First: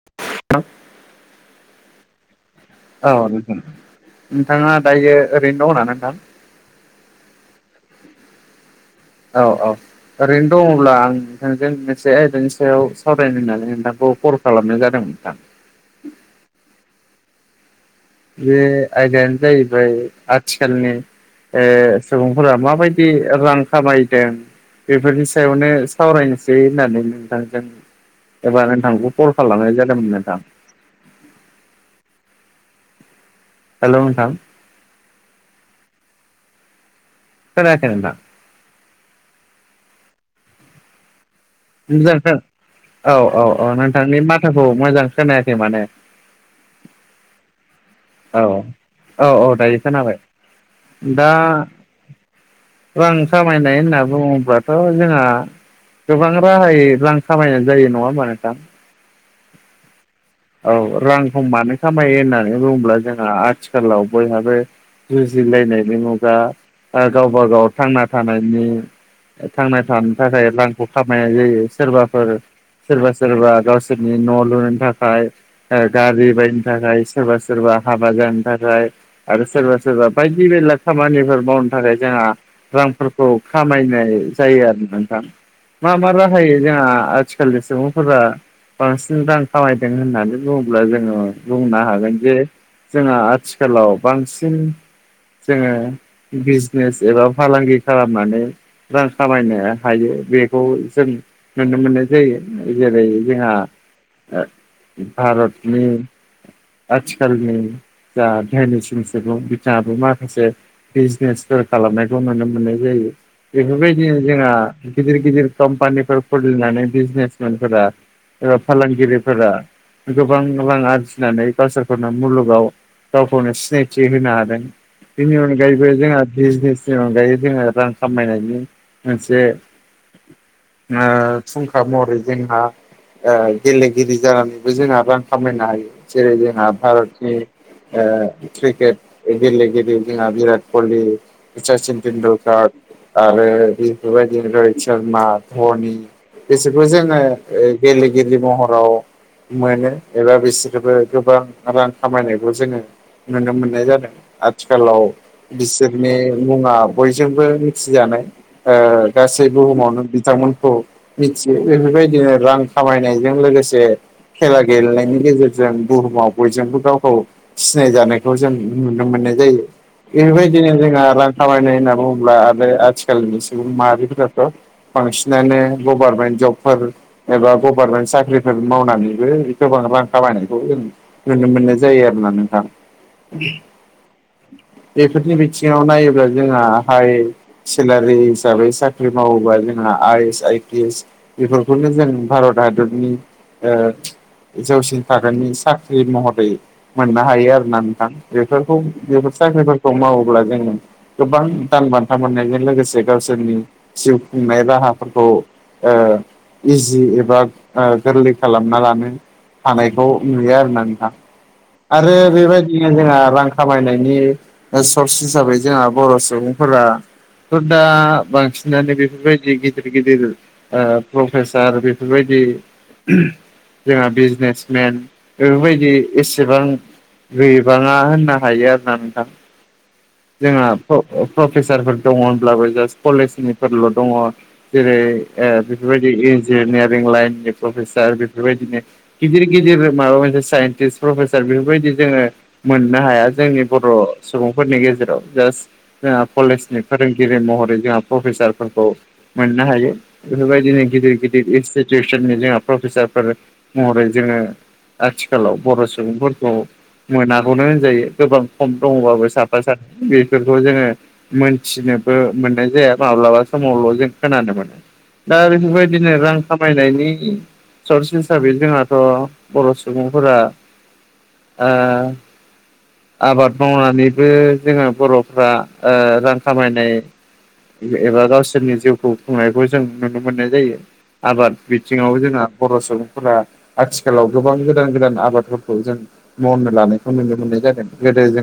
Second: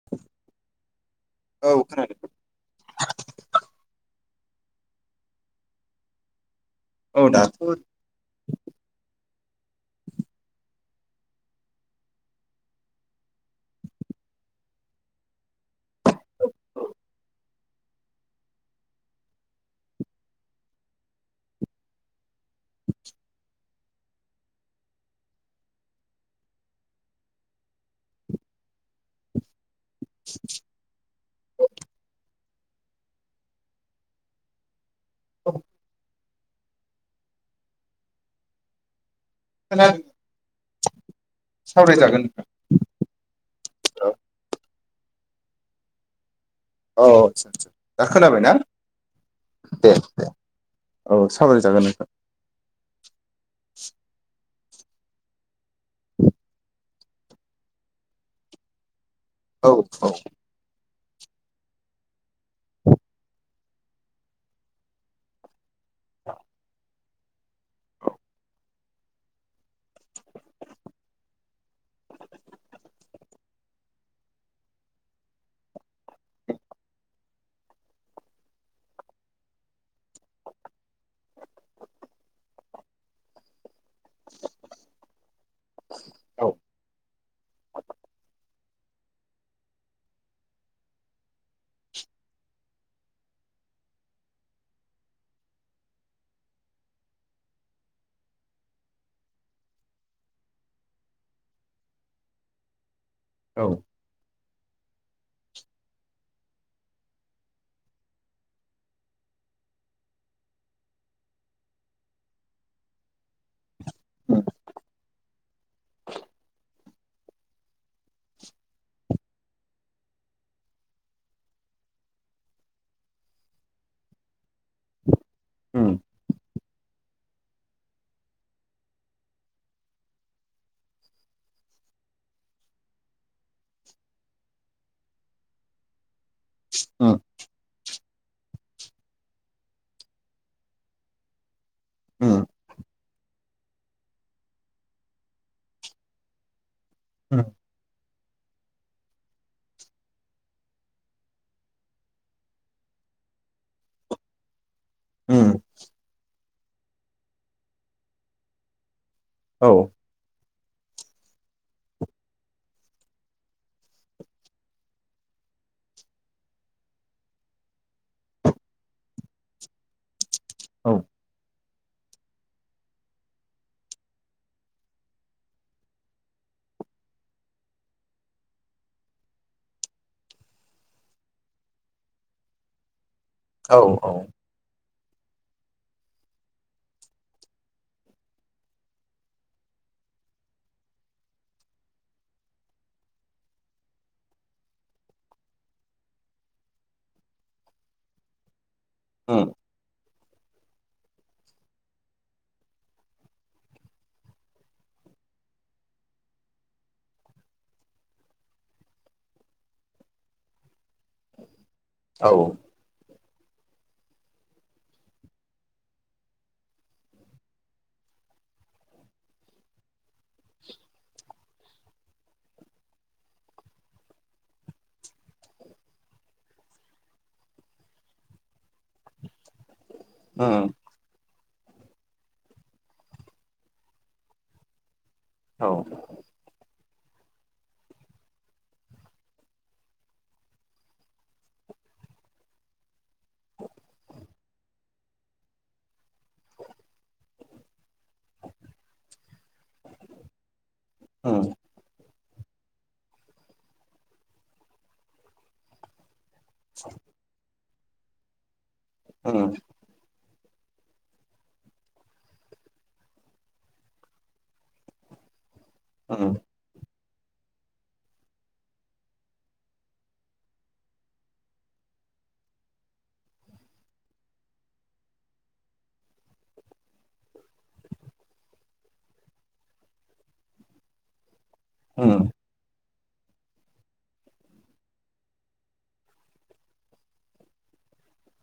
[unintelligible] औ खोनादों। औ नोंथां नोंथाङा दायो ओरैनो दङना नोंथां? औ दाथ' औ औ ओरैनो दङब्ला आं नोंथांजों मोनसे आयदानि सायाव सावरायनो होननानै नोंथांखौ कल खालामनाय जादोंमोन नोंथां। बे आयदायानो जाहैबाय आथिखालनि ओ सुबुंफोरा माबायदि रां खामायदों बेफोरनि सायावनो सावरायनोसै होननानै नोंथांजों एबा नोंथांखौ कल खालामनाय जादोंमोन नोंथां। हेलौ नोंथां औ खोनायाखै नोंथां? खोन्दों। मोजां खोना औ औ औ नोंथांनि माथोखौ मोजां खोनायाखै माने औ दा औ खोनाबाय ना? औ औ दायो दे खोनाबाय दे औ दा सावराय जागोन नोंथां। रां खामायनाय होनना बुङोब्लाथ' जोंहा गोबां राहायै रां खामायनाय जायो। नङा होमबा नोथां? औ औ औ रांखौ मानो खामायो होननानै बुङोब्ला जोंहा आथिखालाव बयहाबो जुजिलायनायनि मुगा ओ गावबा गाव थांना थानायनि थांना थानो थाखाय रांखौ खामायनाय जायो। सोरबाफोर सोरबा सोरबा गावसोरनि न' लुनो थाखाय ओ गारि बायनो थाखाय सोरबा सोरबा हाबा जानो थाखाय आरो सोरबा सोरबा बायदि-बेला खामानिफोर मावनो थाखाय जोंहा रांफोरखौ खामायनाय जायो आरो नोंथां। मा मा औ राहायै जोंहा आथिखालनि सुबुंफोरा बांसिन रां खामायदों होननानै बुङोब्ला जोङो बुंनो हागोन जे जोंहा आथिखालाव बांसिन जोङो बिजनेस एबा फालांगि खालामनानै रां खामायनो हायो। बे खौ जों नुनो मोननाय जायो । जेरै- जोंहा औ ओ भारतनि आथिखालनि जा धोनिसिन सुबुं बिथाङाबो माखासे बिजनेसफोर खालामनायखौ नुनो मोननाय जायो। बेफोरबायदिनो जोंहा गिदिर गिदिर कम्पानिफोर खुलिनानै बिजनेसमेनफोरा एबा फालांगिरिफोरा गोबां रां आरजिनानै गावसारखौनो मुलुगाव गावखौनो सिनायथि होनो हादों। बेनि अनगायैबो उम जोंहा बिजनेसनि अनगायै जोङो रां खामायनायनि मोनसे ओ फुंखा महरै जोंहा ओ गेलेगिरि जानानैबो जोंहा रां खामायनो हायो। जेरै- जोंहा उम भारतनि ओ क्रिकेट गेलेगिरि जोंहा बिराट कहलि, सचिन उम तटेन्डुलकार आरो बेफोरबायदिनो रहित शर्मा, धनि बिसोरबो जोङो ओ गेलेगिरिे महराव मोनो एबा बिसोरबो गोबां रां खामायनायखौ जोङो नुनो मोननाय जादों। आथिखालाव उम बिसोरनि मुङा बजोंबो मिथि जानाय ओ गा सै औ बुहुमावनो बिथांमोनखौ मिथियो । बेफोरबायदिनो रां खामायनायजों लोगोसे खेला गेलेनायनि गेजेरजों बुहुमाव बयजोंबो गाव गाव सिनाय जानायखौ जों नुनो मोननाय जायो। बेबायदिनो जोंहा रां खामायनाय होनना बुङोब्ला आरो आथिखालनि सुबुं माहारिफोर बांसिनानो गभारनमेन्ट जबफोर एबा गभारनमेन्ट साख्रिफोर मावनानैबो गोबां रां खामायनायखौ जों नुनो मोननाय जायो आरोना नोंथां औ औ बेफोरनि बिथिङाव नायोब्ला जोंहा हाइ सेलारि हिसाबै साख्रि साख्रि मावोबा जोंहा I S I P S बेफोरखौनो जों भारत हादरनि ओ जौसिन थागोननि साख्रि महरै मोननो हायो आरोना नोंथां बेफोरखौ बेफोर उम साख्रि खौ मावोब्ला जोङो गोबां दान बान्था मोननायजों लोगोसे गावसोरनि जिउ खुंनाय राहाफोरखौ इजि एबा गोरलै खालामना लानो हानायखौ नुयो आरोना नोंहा आरो औ बेबायदि नो जोंहा रां खामायनायनि सर्स हिसाबै जोंहा बर' सुबुंफोरा दा बांसि नानै बेफोरबायदि गिदिर गिदिर प्रफेसार बेफोरबायदि जोंहा बिजनेसमेन बेफोरबायदि एसेबां गोबाङा होननो हायो आरो ना नोंथां जोंहा उम प्रफेसारफोर दङ होनब्लाबो जास्ट कलेजनिफोरल' दङ जेरै औ बेफोरबायदि इन्जिनियारिं लाइननि प्रफेसार बेफोरबायदिनो गिदिर गिदिर माबा मोनसे साइन्टिस्ट प्रफेसार बेफोरबायदि जोङो मोननो हाया जोंनि बर' सुबुंफोरनि गेजेराव जास्ट जोंहा कलेजनि फोरोंगिरि महरै जोंहा प्रफेसार फोरखौ मोननो हायो बेफोरबायदिनो गिदिर उम गिदिर इनस्टिटिउसननि जोंहा प्रफेसारफोर महरै जोङो आथिखालाव बर' सुबुंफोरखौ मोनागौनो होनजायो गोबां खम दङबाबो उम साफा साफा बेफोरखौ जोङो मोनथिनोबो मोननाय जाया माब्लाबा समावल' जों खोनानो मोनो दा बेफोरबायदिनो उम रां खामायनायनि सर्स हिसाबै जोंहाथ' बर' सुबुंफोरा ओ आबाद मावनानैबो जोङो बर'फ्रा रां खामायनाय एबा गावसोरनि जिउखौ खुंनायखौ जों नुनो मोननाय जायो आबाद उम बिथिङाव जोंहा बर' सुबुंफोरा आथिखालाव गोबां गोदान गोदान आबादफोरखौ जों मावनो लानायखौ नुनो मोननाय ज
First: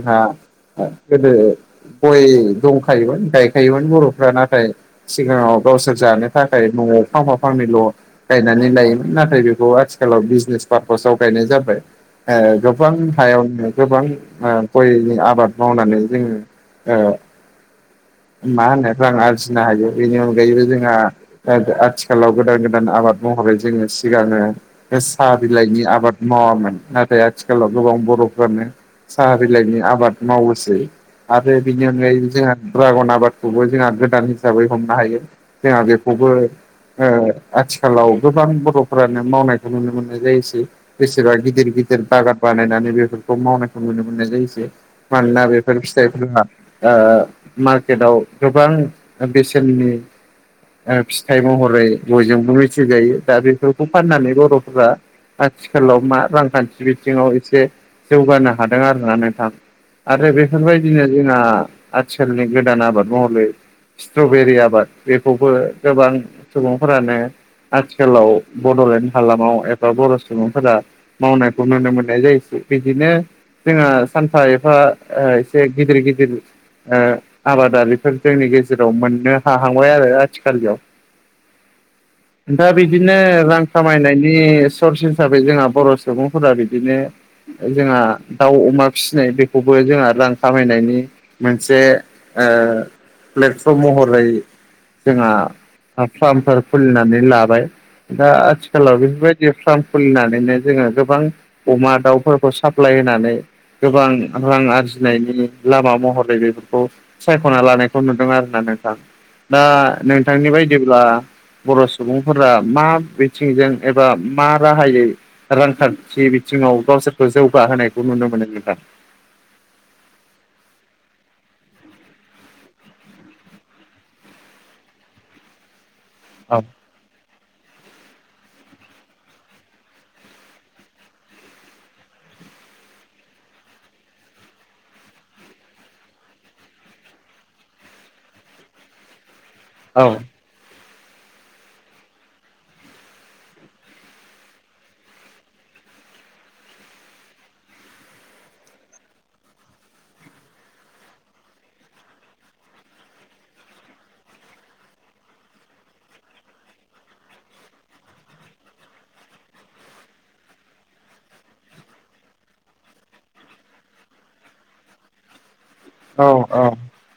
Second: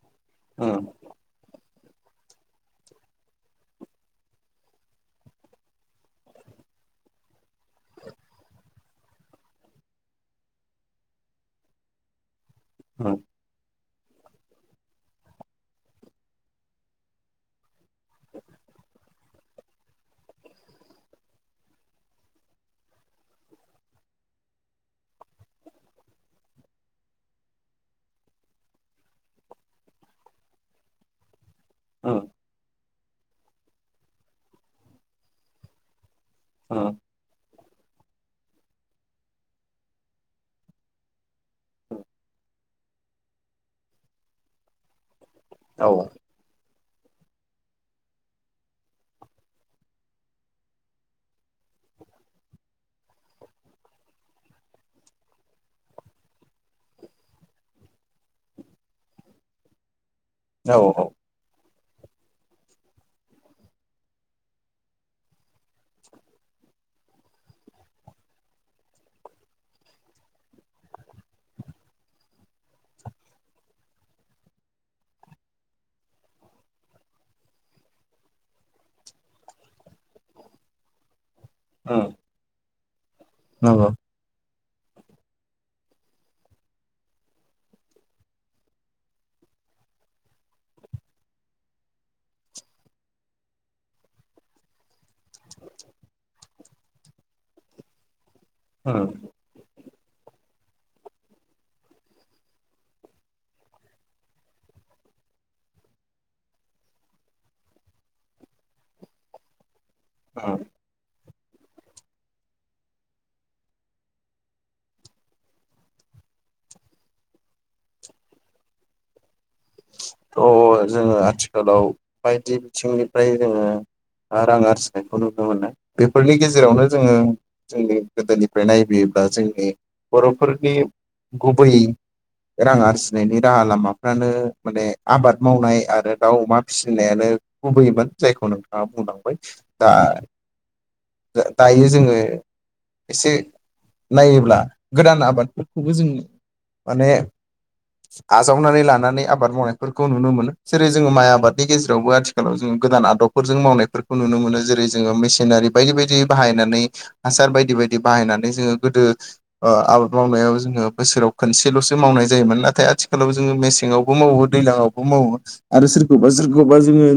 उम जादों गोदो जोंहा गोदो गय दंखायोमोन गायखायोमोन बर'फ्रा नाथाय सिगाङाव गावसोर जानो थाखाय न'आव फांफा फांनैल' गायनानै लायोमोन नाथाय बेखौ आथिखालाव बिजनेस पार्पासाव गायनाय जाबाय ए गोबां उम [unintelligible] गोबां गयनि आबाद मावनानै जोङो मा होननायफ्रा आं आरजिनो हायो बेनि अनगायैबो जोंहा आथिखालाव गोदान गोदान आबाद महरै जोङो सिगाङो बे साहा बिलाइनि आबाद मावामोन नाथाय आथिखालाव गोबां बर'फ्रानो साहा बिलाइनि आबाद मावोसै आरो बिनि अनगायै उम जोंहा ड्रागन आबादखौबो जोंहा गोदान हिसाबै हमनो हायो जोंहा बेखौबो औ ओ आथिखालाव गोबां बर'फोरानो मावनायखौ नुनो मोननाय जायोसै जसेबा गि गिदिर गिदिर बागान बानायनानै बेफोरखौ मावनायखौ नुनो मोननाय जायोसै मानोना बे फोर औ फिथाइफोरा ओ मार्केटाव गोबां बेसेननि ओ फिथाइ महरै गयजोंबो मिथिजायो दा बेफोरखौ फाननानै बर'फोरा आथिखालाव मा रांखान्थि बिथिङाव एसे जौगानो हादों आरोना नोंथां आरो औ बेफोरबायदिनो जोंना आथिखालनि गोदान आबाद महलै स्ट्रबेरि आबाद बेखौबो गोबां सुबुंफोरानो आथिखालाव बड'लेण्ड हालामाव एबा बर' सुबुंफोरा मावनायखौ नुनो मोननाय जायोसै बिदिनो जोंहा सानफा एफा एसे गिदिर गिदिर ओ आबादारिफोर जोंनि गेजेर जेराव मोननो हांबाय आरो आथिखालयाव उम दा बिदिनो रां नंगौ खामायनायनि सर्स हिसाबै जोंहा बर' सुबुंफोरा बिदिनो जोंहा दाउ अमा फिसिनाय बेखौबो जोंहा रां खामायनायनि मोनसे ओ प्लेटफर्म महरै जोंहा फार्मफोर खुलिनानै लाबाय दा आथिखालाव उम बेफोरबायदि फार्म खुलिनानैनो जोङो गोबां अमा दाउफोरखौ साप्लाय होनानै गोबां रां आरजिनायनि लामा महरै बेफोरखौ सायख'ना लानाय खौ नुदों आरोना नोंथां दा नोंथांनि उम बायदिब्ला बर' सुबुंफोरा मा बिथिंजों एबा मा राहायै रांखान्थि बिथिङाव गावसोरखौ जौगाहोनायखौ नुनो मोनो नोंथां अ जोङो आथिखालाव बायदि बिथिंनिफ्राय जोङो रां आरजिनायखौ नुनो मोनो बेफोरनि औ गेजेरावनो जोङो जोंनि गोदोनिफ्राय नायबोयोब्ला जोंनि बर'फोरनि गुबै रां आरजिनायनि राहा लामाफ्रानो माने आबाद मावनाय आरो दाउ अमा फिसिनायानो गुबैयैमोन जायखौ नोंथाङा बुंलांबाय दा औ दायो जोङो एसे नायोब्ला गोदान आबादफोरखौबो जों माने आजावनानै लानानै आबाद मावनायफोरखौ नुनो मोनो जेरै जोङो माइ आबादनि गेजेरावबो आथिखालाव जों गोदान आदबफोरजों मावनायफोरखौ नुनो मोनो जेरै जोङो मेसिनारि बायदि बायदि बाहायनानै हासार बायदि -बायदि बाहायनानै जोङो गोदो ओ आबाद मावनायाव जोङो बोसोराव खनसेल'सो मावनाय जायोमोन नाथाय आथिखालाव जोङो मेसेङाव बो मावो दैलांआवबो मावो आरो औ सोरखौबा सोरखौबा जोङो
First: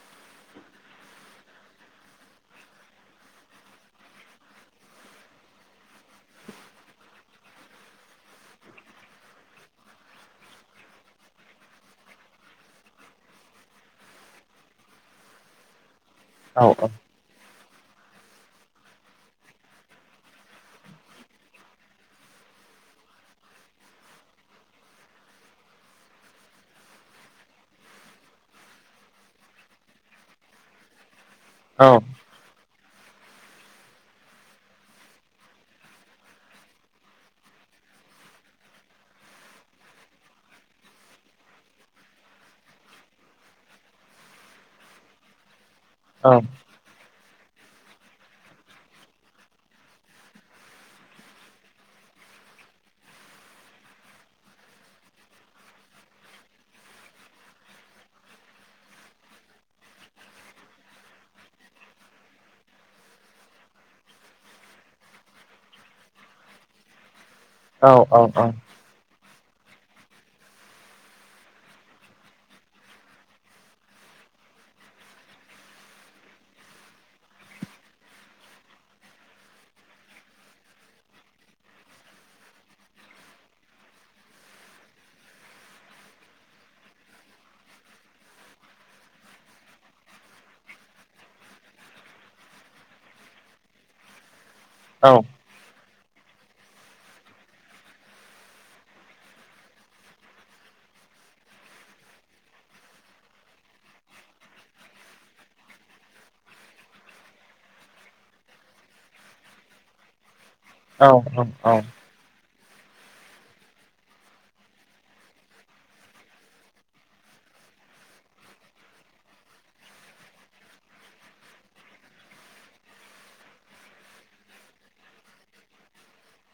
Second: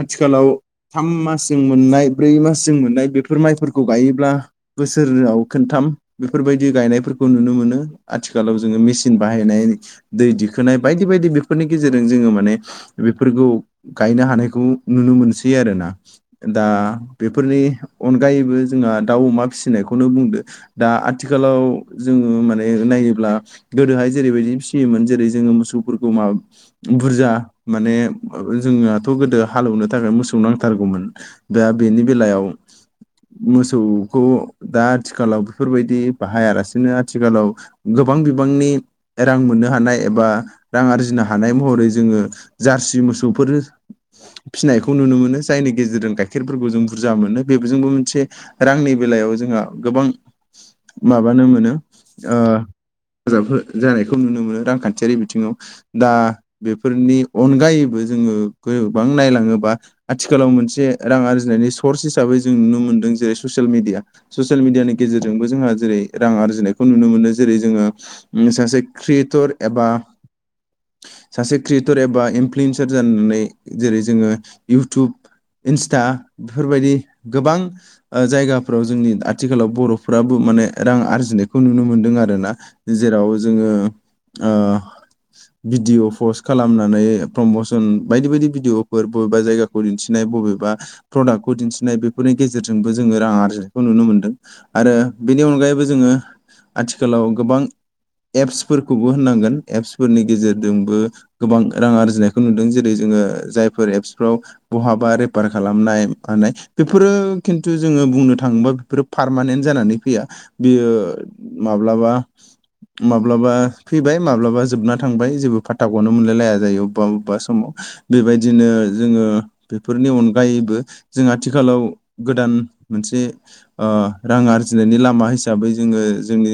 आथिखालाव थाम मासजों मोननाय ब्रै मासजों मोननाय बेफोर माइफोरखौ गायोब्ला बोसोराव खोनथाम बेफोरबायदि गायनायफोरखौ नुनो मोनो आथिखालाव जोङो मेचिन बाहायनाय दै दिखोनाय बायदि- बायदि बेफोरनि गेजेरजों जोङो माने बेफोरखौ गायनो हानायखौ नुनो मोनसै आरोना औ दा बेफोरनि अनगायैबो जोंहा दाउ अमा फिसिनायखौनो बुंदो दा आथिखालाव जोङो माने नायोब्ला गोदोहाय जेरैबायदि फिसियोमोन जेरै जोङो मोसौफोरखौ माबा बुरजा माने जोंनाथ' गोदो हालौवनो थाखाय मोसौ नांथारगौमोन दा औ बेनि बेलायाव मोसौखौ दा आथिखालाव बेफोरबायदि बाहायालासिनो आथिखालाव गोबां बिबांनि रां मोननो हानाय एबा रां आरजिनो हानाय थानाय महरै जोङो जारसि मोसौफोर फिसिनायखौ नुनो मोनो जायनि गेजेरजों औ गाइखेरफोरखौ जों बुरजा मोनो बेजोंबो मोनसे रांनि बेलायाव जोंहा गोबां माबानो मोनो ओ हेफाजाब हो जानायखौ नुनो मोनो रांखान्थियारि बिथिङाव दा बेफोरनि अनगायैबो जोङो गोबां नायलाङोबा आथिखालाव मोनसे रां आरजिनायनि सर्स हिसाबै जों नुनो मोनदों जेरै ससियेल मिडिया ससियेल मिडियानि गेजेरजोंबो जोंहा जेरै रां आरजिनायखौ नुनो मोनो जेरै जोङो औ औ सासे क्रियेटर एबा सासे क्रियेटर एबा इनफ्लुयेन्सार जानानै जेरै जोङो इउटुब इन्स्टा बेफोरबायदि गोबां जायगाफ्राव जोंनि आथिखालाव बर'फ्राबो माने रां आरजिनायखौ नुनो मोनदों आरो ना जेराव जोङो ओ भिडिअ पस्ट खालामनानै प्रमसन बायदि बायदि भिडिअफोर बबेबा जायगाखौ दिन्थिनाय बबेबा प्रडाक्टखौ दिन्थिनाय बेफोरनि गेजेरजोंबो जोङो रां आरजिनायखौ नुनो मोन्दों आरो बेनि अनगायैबो जोङो आथिखालाव गोबां एप्सफोरखौबो होननांगोन एप्सफोरनि गेजेर जोंबो गोबां रां आरजिनायखौ नुदों जेरै जोङो जायफोर एप्सफ्राव बहाबा रेफार खालामनाय माने बेफोरो खिन्थु जोङो बुंनो थाङोबा बेफोरो पारमानेन्ट जानानै फैया बियो औ औ औ माब्लाबा माब्लाबा फैबाय माब्लाबा जोबना थांबाय जेबो फाथ्ाखौनो मोनलायलाया जायो अबेबा बबेबा समाव बेबायदिनो जोङो बेफोरनि अनगायैबो जों आथिखालाव गोदान मोनसे रां आरजिनायनि लामा हिसाबै जोङो जोंनि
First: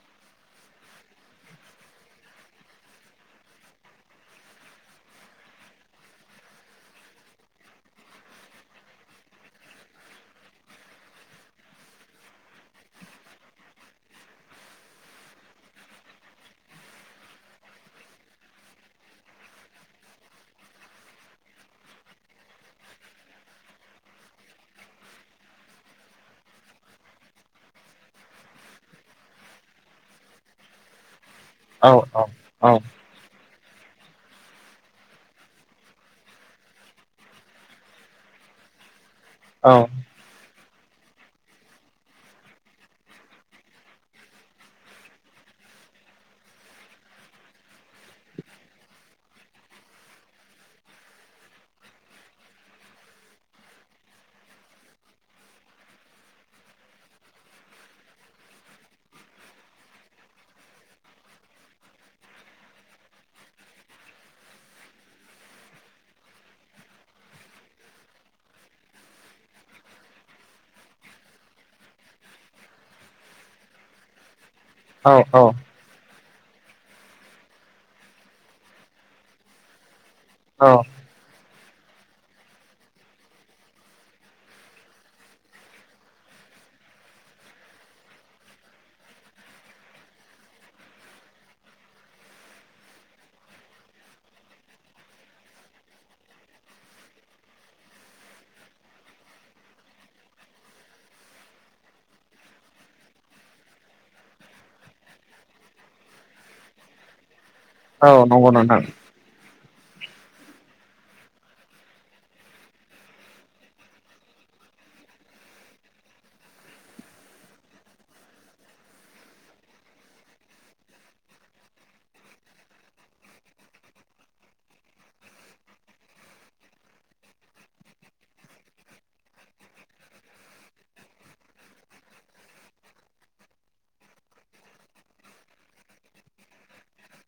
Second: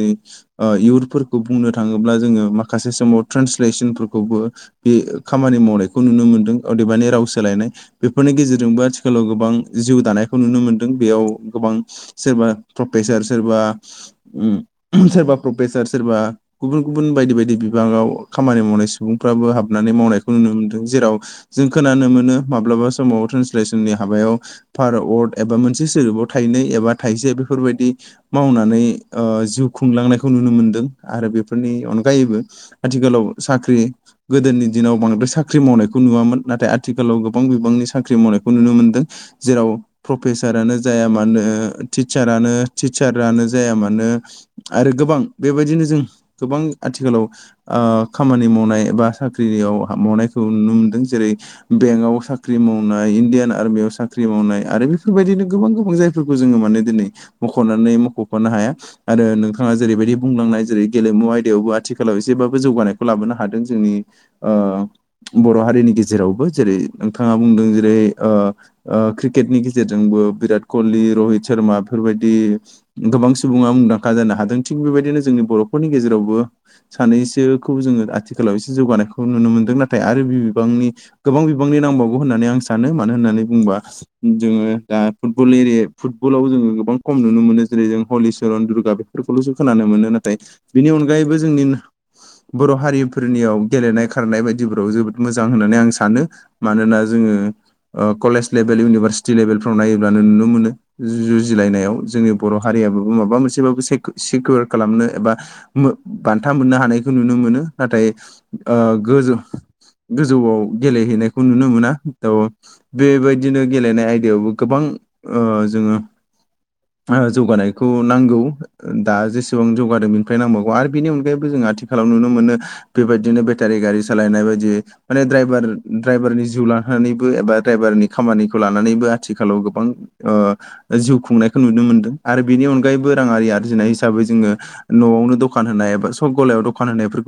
इयरफोरखौ बुंनो थाङोब्ला जोङो माखासे समाव ट्रेन्सलेसनफोरखौबो बे खामानि मावनायखौ नुनो मोनदों अदेबानि राव सोलायनाय बेफोरनि गेजेरजोंबो आथिखालाव गोबां जिउ दानायखौ नुनो मोनदों बेयाव गोबां सोरबा प्रफेसार सोरबा सोरबा प्रफेसार सोरबा गुबुन गुबुन बायदि बायदि बिबाङाव खामानि मावनाय सुबुंफ्राबो हाबनानै मावनायखौ नुनो मोन्दों जेराव जों खोनानो मोनो माब्लाबा समाव ट्रेन्सलेसननि हाबायाव फारवारड एबा मोनसे सोदोबाव थाइनै एबा थाइसे बेफोरबायदि मावनानै जिउ खुंलांनायखौ नुनो मोनदों आरो बेफोरनि औ अनगायैबो औ गोलाव साख्रि गोदोनि दिनाव बांद्राय साख्रि मावनायखौ नुवामोन नाथाय आथिखालाव गोबां बिबांनि साख्रि मावनायखौ नुनो मोन्दों जेराव प्रफेसारानो जाया मानो टिचारानो टिचारानो जाया मानो आरो गोबां बेबायदिनो जों गोबां आथिखालाव खामानि मावनाय बा साख्रियाव मावनायखौ नुनो मोनदों जेरै बेंकआव साख्रि मावनाय इण्डियान आर्मियाव साख्रि मावनाय आरो बेफोरबायदिनो गोबां गोबां जायफोर फोरफोरखौ जोङो माने दिनै मख'नानै मख'फानो हाया आरो नोंथाङा जेरैबायदि बुंलांनाय जेरै गेलेमु आयदायावबो आथिखालाव जेब्लाबो जौगानायखौ लाबोनो हादों जोंनि बर' हारिनि गेजेरावबो जेरै नोंथाङा बुंदों जेरै क्रिकेटनि गेजेरजोंबो बिराट कहलि रहित शर्मा बेफोरबायदि गोबां सुबुङा मुंदांखा जानो हादों थिग औ बेबायदिनो जोंनि बर'फोरनि गेजेरावबो सानैसोखौ जोङो आथिखालाव एसे जौगानायखौ नुनो मोनदों नाथाय आरो बि औ बिबांनि गोबां बिबांनि नांबावगौ होननानै आं सानो मानो होननानै बुंोबा जोङो दा फुटबल एरि फुटबलाव जोङो गोबां खम नुनो मोनो जेरै जों हलिचरन दुर्गा फोरखौल'सो खोनानो मोनो नाथाय बिनि अनगायैबो जोंनि बर' हारिफोरनियाव गेलेनाय खारनाय बायदिफोराव जोबोद मोजां होननानै आं सानो मानोना जोङो ओ कलेज लेभेल इउनिभारसिटि लेभेलफ्राव नायोब्लानो नुनो मोनो जुजिलायनायाव जोंनि बर' हारियाबाबो माबा मोनसेबाबो सिकिर खालामनो एबा बान्था मोननो हानायखौ नुनो मोनो नाथाय औ नंगौ नोंथां गोजौ गोजौआव गेलेहैनायखौ नुनो मोना था बेबायदिनो गेलेनाय आयदायावबो गोबां जोङो जौगानायखौ नांगौ दा जेसेबां जौगादों बेनिफ्राय नांबावगौ आरो बेनिनगायै बो जों आथिखालाव नुनो मोनो बेबायदिनो बेटारि गारि सालायनाय बायदि माने द्राइभार द्राइभारनि जिउ लानानैबो एबा द्राइभारनि खामानिखौ लानानैबो आथिखालाव गोबां जिउ खुंनायखौ नुनो मोनदों आरो बेनि अनगायैबो राङारि आरजिनाय हिसाबै जोङो न'आवनो दखान होनाय एबा सब गलायाव दखान होनायफोरखौ